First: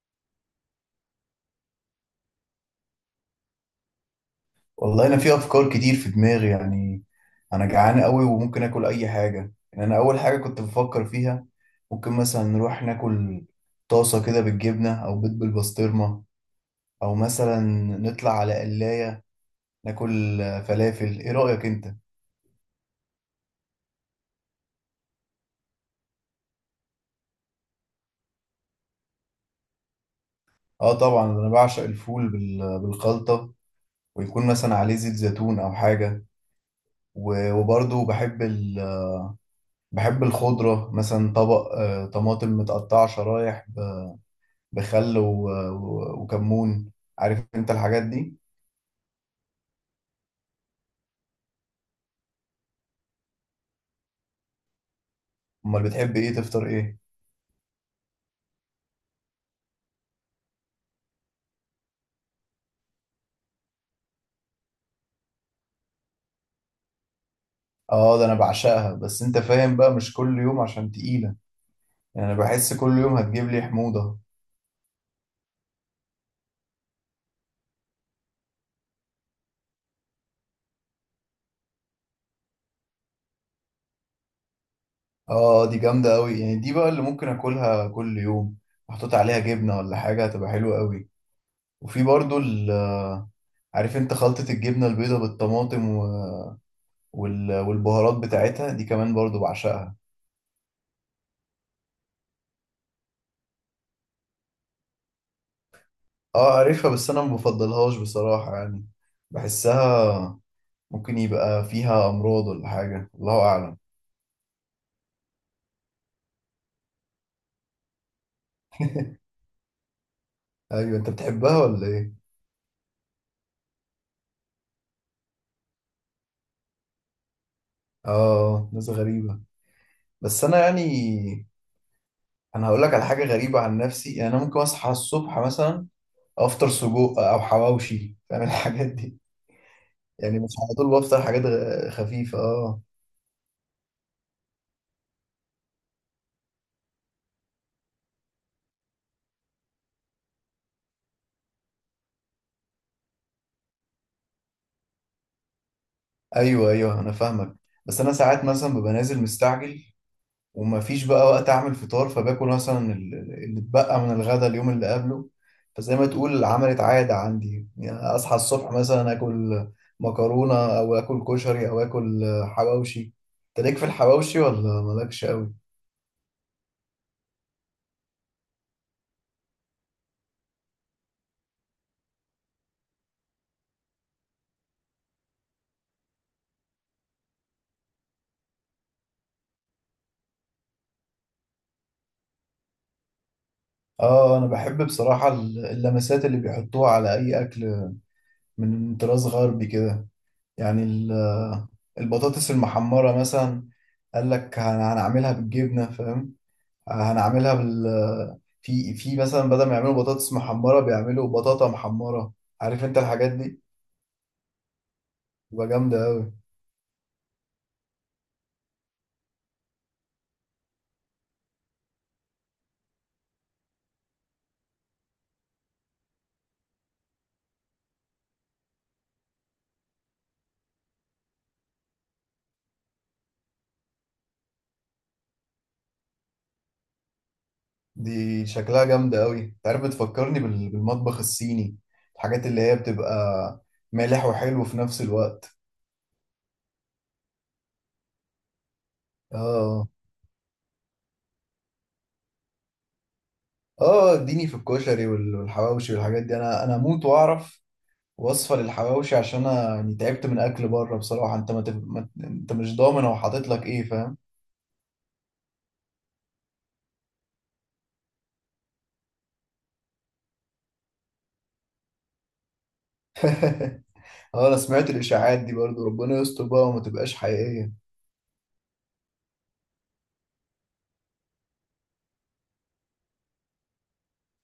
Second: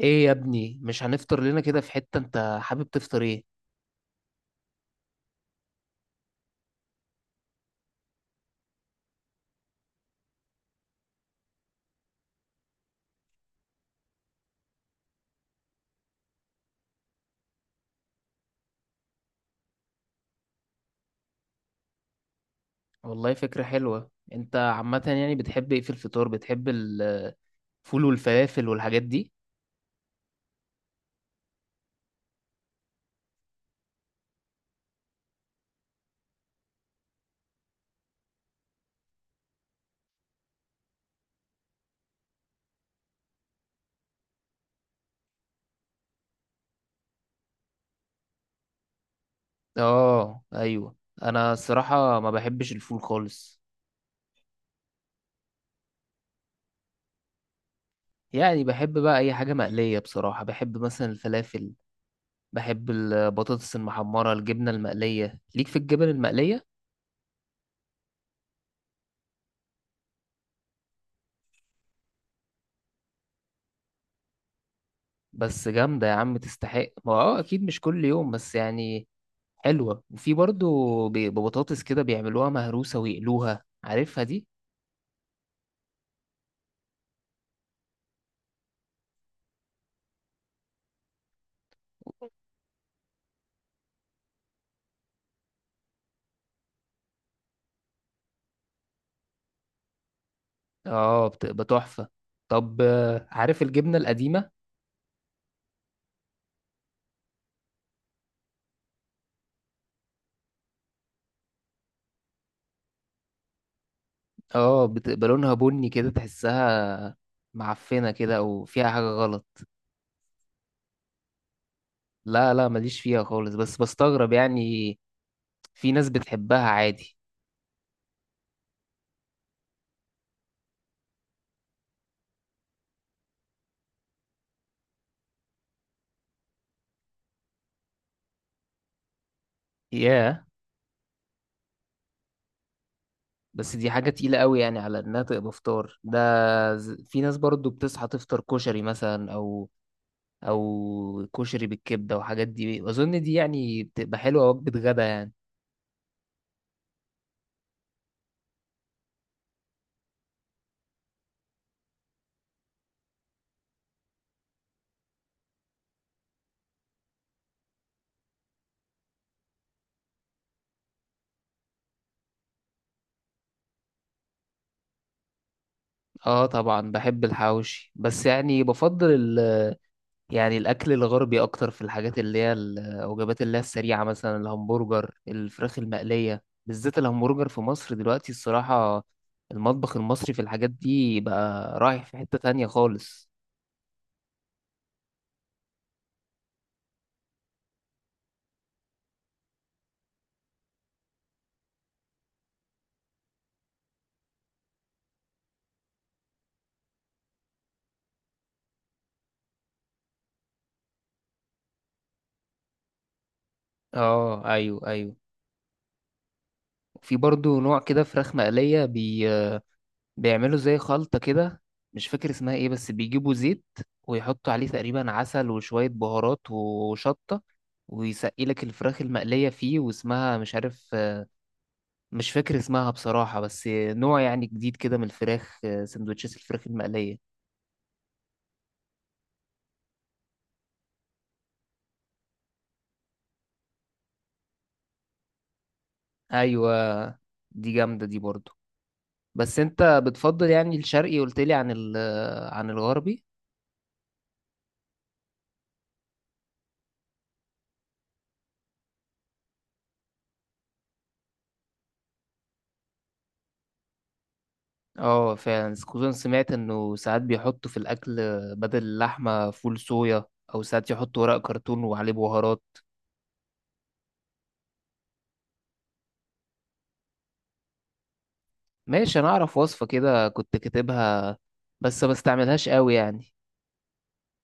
ايه يا ابني، مش هنفطر لنا كده في حتة؟ انت حابب تفطر ايه؟ والله انا في افكار كتير في دماغي يعني. انا جعان قوي وممكن اكل اي حاجه، يعني انا اول حاجه كنت بفكر فيها ممكن مثلا نروح ناكل طاسه كده بالجبنه او بيض بالبسطرمه، او مثلا نطلع على قلايه ناكل فلافل. ايه رايك انت؟ والله فكرة حلوة. انت عامة يعني بتحب ايه في الفطار؟ بتحب الفول والفلافل والحاجات دي؟ اه طبعا، انا بعشق الفول بالخلطه، ويكون مثلا عليه زيت زيتون او حاجه. وبرضه بحب بحب الخضره، مثلا طبق طماطم متقطعه شرايح، بخل وكمون، عارف انت الحاجات دي. اه، ايوه. انا الصراحة ما بحبش الفول خالص. امال بتحب ايه؟ تفطر ايه؟ يعني بحب بقى اي حاجة مقلية، بصراحة بحب مثلا الفلافل. بحب البطاطس المحمرة، الجبنة المقلية، ليك في الجبن المقلية. اه ده انا بعشقها، بس انت فاهم بقى مش كل يوم عشان تقيلة، يعني انا بحس كل يوم هتجيب لي حموضة. بس جامدة يا عم، تستحق. ما اكيد مش كل يوم، بس يعني حلوة. وفي برضو ببطاطس كده بيعملوها مهروسة ويقلوها، عارفها دي. اه دي جامدة قوي، يعني دي بقى اللي ممكن اكلها كل يوم، محطوط عليها جبنة ولا حاجة هتبقى حلوة قوي. وفي برضو عارف انت خلطة الجبنة البيضاء بالطماطم والبهارات بتاعتها دي كمان برضو بعشقها. اه، بتبقى تحفة. طب، عارف الجبنة القديمة؟ اه عارفها، بس انا ما بفضلهاش بصراحة يعني. بحسها ممكن يبقى فيها امراض ولا حاجه، الله اعلم. اه، بتبقى لونها بني كده، تحسها معفنة كده او فيها حاجة غلط. ايوه انت بتحبها ولا ايه؟ لا لا، ماليش فيها خالص، بس بستغرب يعني. في ناس بتحبها عادي. اه ناس غريبه. بس انا يعني انا هقول لك على حاجه غريبه عن نفسي. يعني انا ممكن اصحى الصبح مثلا افطر سجق او حواوشي، فاهم الحاجات دي. يعني ياه. مش على طول بفطر حاجات خفيفه. اه، بس دي حاجة تقيلة قوي يعني، على انها تبقى فطار ده. في ناس برضو بتصحى تفطر كشري مثلا، او كشري بالكبده وحاجات دي. اظن دي يعني بتبقى حلوه، وجبه غدا يعني. ايوه ايوه انا فاهمك. بس انا ساعات مثلا ببقى نازل مستعجل ومفيش بقى وقت اعمل فطار، فباكل مثلا اللي اتبقى من الغدا اليوم اللي قبله. فزي ما تقول عملت عادة عندي، يعني اصحى الصبح مثلا اكل مكرونة او اكل كشري او اكل حواوشي. انت ليك في الحواوشي ولا مالكش قوي؟ اه طبعا بحب الحواوشي، بس يعني بفضل ال يعني الاكل الغربي اكتر، في الحاجات اللي هي الوجبات اللي هي السريعه، مثلا الهمبرجر، الفراخ المقليه. بالذات الهمبرجر في مصر دلوقتي، الصراحه المطبخ المصري في الحاجات دي بقى رايح في حته تانية خالص. اه انا بحب بصراحة اللمسات اللي بيحطوها على اي اكل من طراز غربي كده. يعني البطاطس المحمرة مثلا، قال لك هنعملها بالجبنة، فاهم. هنعملها في مثلا، بدل ما يعملوا بطاطس محمرة بيعملوا بطاطا محمرة، عارف انت الحاجات دي. اه ايوه، ايوه. تبقى جامدة أوي. في برضو نوع كده فراخ مقليه بيعملوا زي خلطة كده. مش فاكر اسمها ايه، بس بيجيبوا زيت ويحطوا عليه تقريبا عسل وشوية بهارات وشطة، ويسقي لك الفراخ المقلية فيه، واسمها مش عارف. مش فاكر اسمها بصراحة، بس نوع يعني جديد كده من الفراخ، سندوتشات الفراخ المقلية. دي شكلها جامدة أوي. انت عارف بتفكرني بالمطبخ الصيني، الحاجات اللي هي بتبقى مالح وحلو في نفس الوقت. ايوه، دي جامدة دي برضو. بس اه انت بتفضل يعني الشرقي، قلت لي عن الغربي. اه، اديني في الكشري والحواوشي والحاجات دي. انا اموت واعرف وصفة للحواوشي، عشان انا يعني تعبت من اكل بره بصراحة. انت ما, تف... ما... انت مش ضامن هو حاطط لك ايه، فاهم. اه فعلا، خصوصا سمعت انه ساعات بيحطوا في الاكل بدل اللحمه فول صويا، او ساعات يحطوا ورق كرتون وعليه بهارات. اه انا سمعت الاشاعات دي برضو، ربنا يستر بقى وما تبقاش حقيقية. ماشي. انا اعرف وصفه كده كنت كاتبها، بس ما استعملهاش قوي يعني.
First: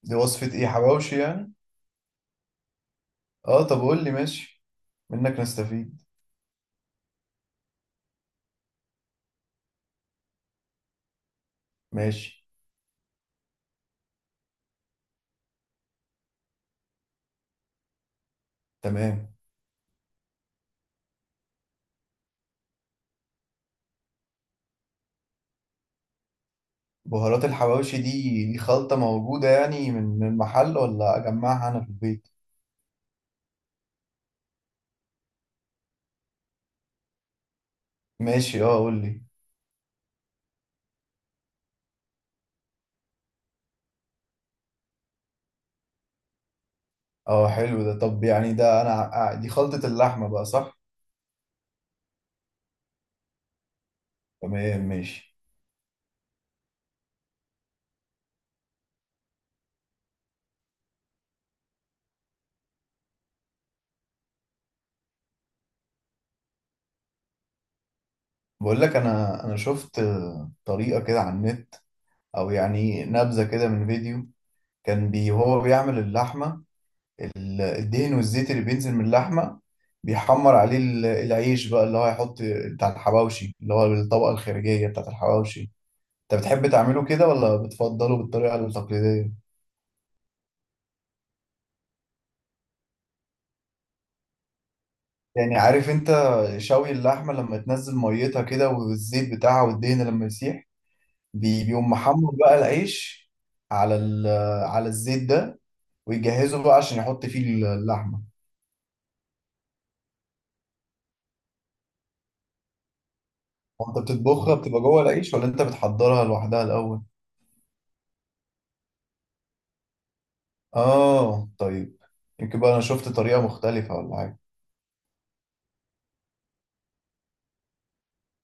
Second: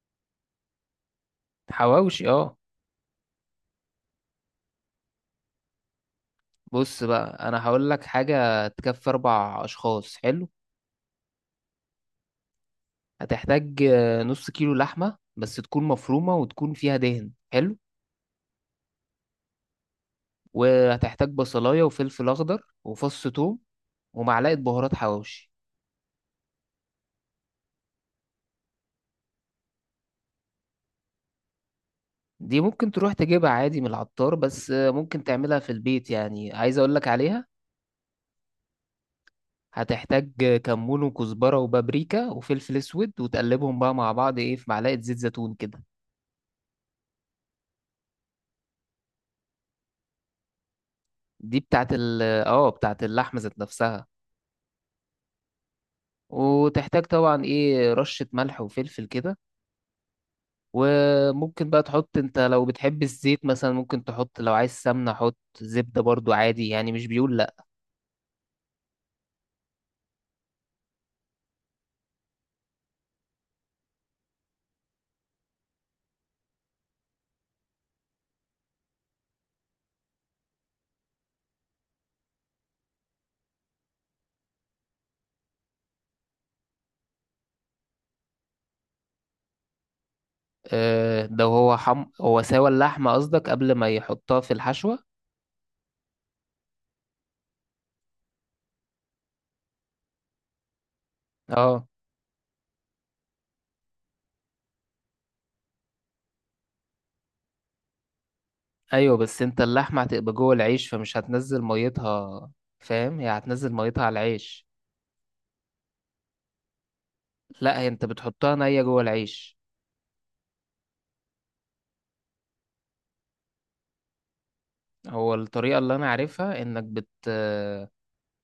دي وصفة ايه؟ حواوشي يعني؟ حواوشي، اه. اه طب قول لي، ماشي، منك نستفيد. بص بقى، انا هقول لك حاجه تكفي 4 اشخاص. حلو. ماشي. هتحتاج نص كيلو لحمه، بس تكون مفرومه وتكون فيها دهن. حلو. تمام. وهتحتاج بصلايه وفلفل اخضر وفص ثوم ومعلقه بهارات حواوشي. بهارات الحواوشي دي، خلطة موجودة يعني من المحل ولا اجمعها انا في البيت؟ دي ممكن تروح تجيبها عادي من العطار، بس ممكن تعملها في البيت يعني. عايز اقولك عليها. ماشي، اه قول لي. هتحتاج كمون وكزبرة وبابريكا وفلفل اسود، وتقلبهم بقى مع بعض، ايه، في معلقة زيت زيتون كده. اه حلو ده. طب يعني ده انا دي خلطة اللحمة بقى، صح؟ دي بتاعت ال اه بتاعت اللحمة ذات نفسها. تمام ماشي. وتحتاج طبعا ايه رشة ملح وفلفل كده. وممكن بقى تحط انت لو بتحب الزيت مثلا، ممكن تحط. لو عايز سمنة حط زبدة برضو عادي يعني، مش بيقول لا. بقول لك انا شفت طريقة كده على النت، او يعني نبذة كده من فيديو. كان هو بيعمل اللحمة، الدهن والزيت اللي بينزل من اللحمة بيحمر عليه العيش بقى، اللي هو هيحط بتاع الحواوشي، اللي هو الطبقة الخارجية بتاعت الحواوشي. انت بتحب تعمله كده ولا بتفضله بالطريقة التقليدية؟ ده هو هو سوى اللحمة قصدك قبل ما يحطها في الحشوة؟ يعني عارف انت، شوي اللحمة لما تنزل ميتها كده والزيت بتاعها والدهن لما يسيح، اه بيقوم محمر بقى العيش على على الزيت ده، ويجهزه بقى عشان يحط فيه اللحمة. ايوه. بس انت اللحمه هتبقى جوه العيش فمش هتنزل ميتها، فاهم. هي هتنزل هو انت ميتها على بتطبخها العيش. بتبقى جوه العيش، ولا انت بتحضرها لوحدها الأول؟ لا، هي انت بتحطها نيه جوه العيش. اه طيب. يمكن بقى انا شفت طريقة مختلفة ولا حاجة. هو الطريقه اللي انا عارفها انك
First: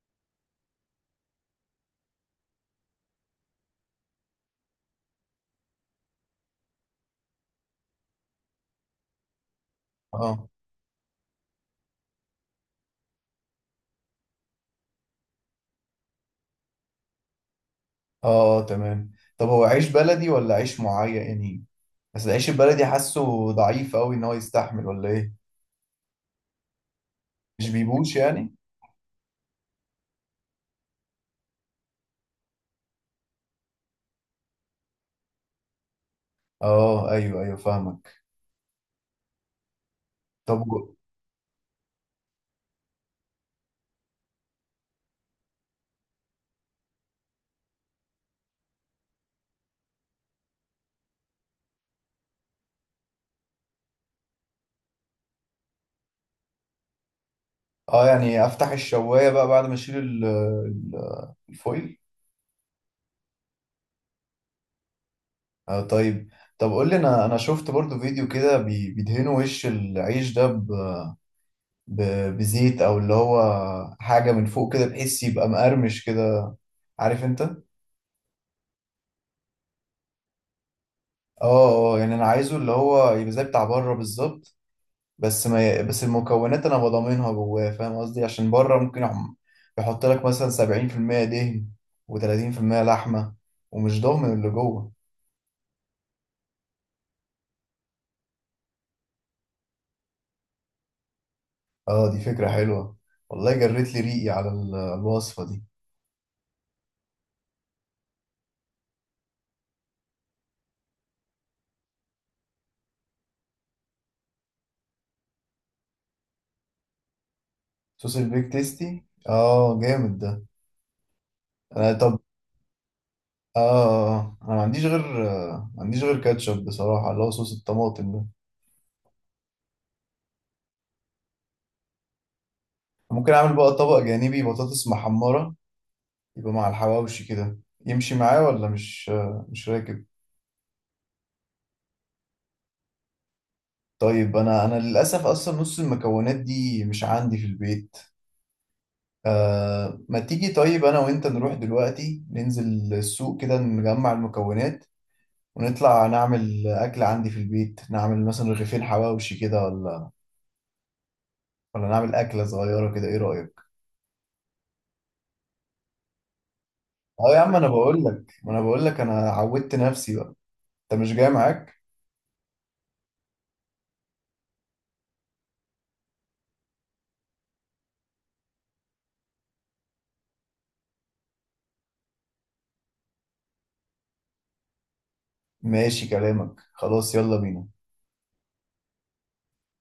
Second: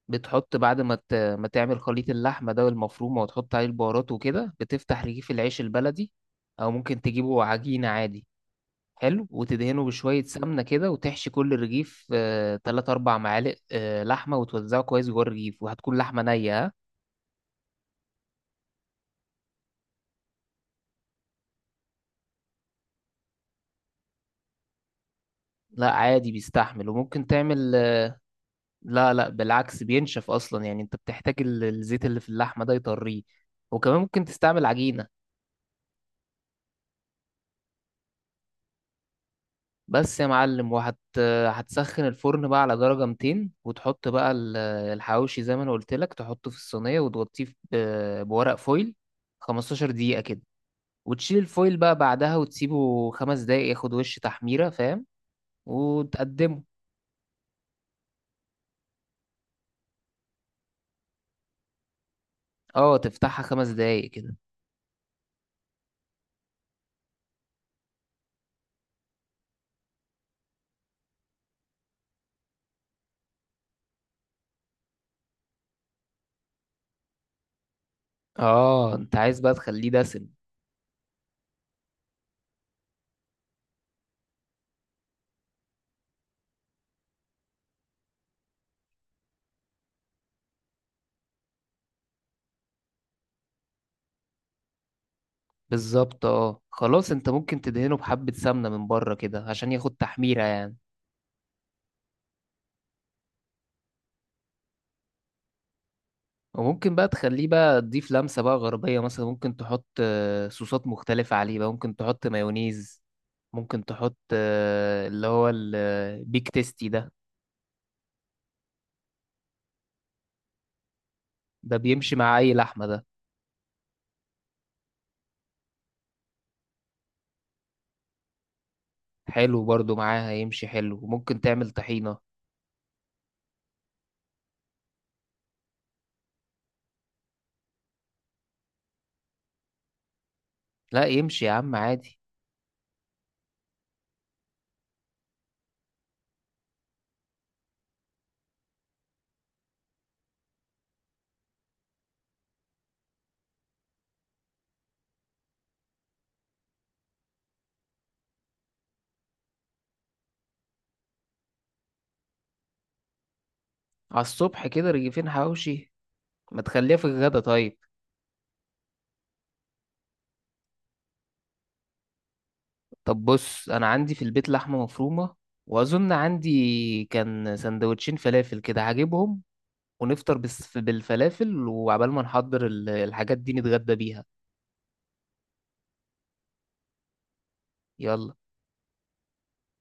بتحط بعد ما ما تعمل خليط اللحمه ده والمفرومه، وتحط عليه البهارات وكده، بتفتح رغيف العيش البلدي او ممكن تجيبه عجينه عادي. حلو. وتدهنه بشويه اه سمنه كده، وتحشي كل رغيف تلات اربع معالق لحمه، وتوزعه كويس جوه الرغيف. وهتكون لحمه نيه، ها؟ اه تمام. طب هو عيش بلدي ولا عيش معين يعني؟ بس العيش البلدي حاسه ضعيف قوي، ان هو يستحمل ولا ايه؟ لا عادي بيستحمل، وممكن مش تعمل. بيبوش يعني. لا لا، بالعكس بينشف اصلا. يعني انت بتحتاج الزيت اللي في اللحمه ده يطريه. وكمان ممكن تستعمل عجينه. اه ايوه ايوه فاهمك. بس يا طب معلم. هتسخن الفرن بقى على درجه 200، وتحط بقى الحواوشي زي ما انا قلت لك، تحطه في الصينيه وتغطيه بورق فويل 15 دقيقه كده. وتشيل الفويل بقى بعدها وتسيبه 5 دقايق ياخد وش تحميره، فاهم. وتقدمه. اه يعني افتح الشواية بقى بعد ما اشيل الفويل. اه، تفتحها 5 دقايق كده. اه طيب. طب قول لي، انا شفت برضو فيديو كده بيدهنوا وش العيش ده بزيت، او اللي هو حاجة من فوق كده بحيث يبقى مقرمش كده، عارف انت. اه، انت عايز بقى تخليه دسم. اه اه، يعني انا عايزه اللي هو يبقى زي بتاع بره بالظبط، بس ما ي... بس المكونات انا بضمنها جواه، فاهم قصدي، عشان بره ممكن يحط لك مثلا 70% دهن و30% لحمه، ومش ضامن اللي جوه. بالظبط. اه خلاص، انت ممكن تدهنه بحبة سمنة من بره كده عشان ياخد تحميرة يعني. اه دي فكره حلوه، والله جريت لي ريقي على الوصفه دي. وممكن بقى تخليه، بقى تضيف لمسة بقى غربية، مثلا ممكن تحط صوصات مختلفة عليه بقى. ممكن تحط مايونيز، ممكن تحط اللي هو البيك تيستي ده. صوص البيك تيستي، اه جامد ده. ده انا بيمشي طب، مع أي لحمة ده. اه انا ما عنديش غير كاتشب بصراحه، اللي هو صوص الطماطم ده. حلو برضو معاها، يمشي حلو. وممكن تعمل طحينة. ممكن اعمل بقى طبق جانبي بطاطس محمره يبقى مع الحواوشي كده. يمشي معاه ولا مش راكب؟ لا يمشي يا عم عادي. طيب انا للاسف اصلا نص المكونات دي مش عندي في البيت. آه، ما تيجي طيب انا وانت نروح دلوقتي، ننزل السوق كده نجمع المكونات ونطلع نعمل اكل عندي في البيت. نعمل مثلا رغيفين حواوشي كده، ولا نعمل اكله صغيره كده، ايه رايك؟ على الصبح كده رغيفين حواوشي؟ ما تخليها في اه الغدا يا عم انا طيب. بقول لك، ما انا بقول لك انا عودت نفسي بقى. انت مش جاي معاك؟ طب بص، انا عندي في البيت لحمه مفرومه، واظن عندي كان سندوتشين فلافل كده، هجيبهم. ونفطر بس بالفلافل، وعبال ما نحضر الحاجات دي نتغدى بيها. ماشي كلامك، خلاص يلا بينا. يلا.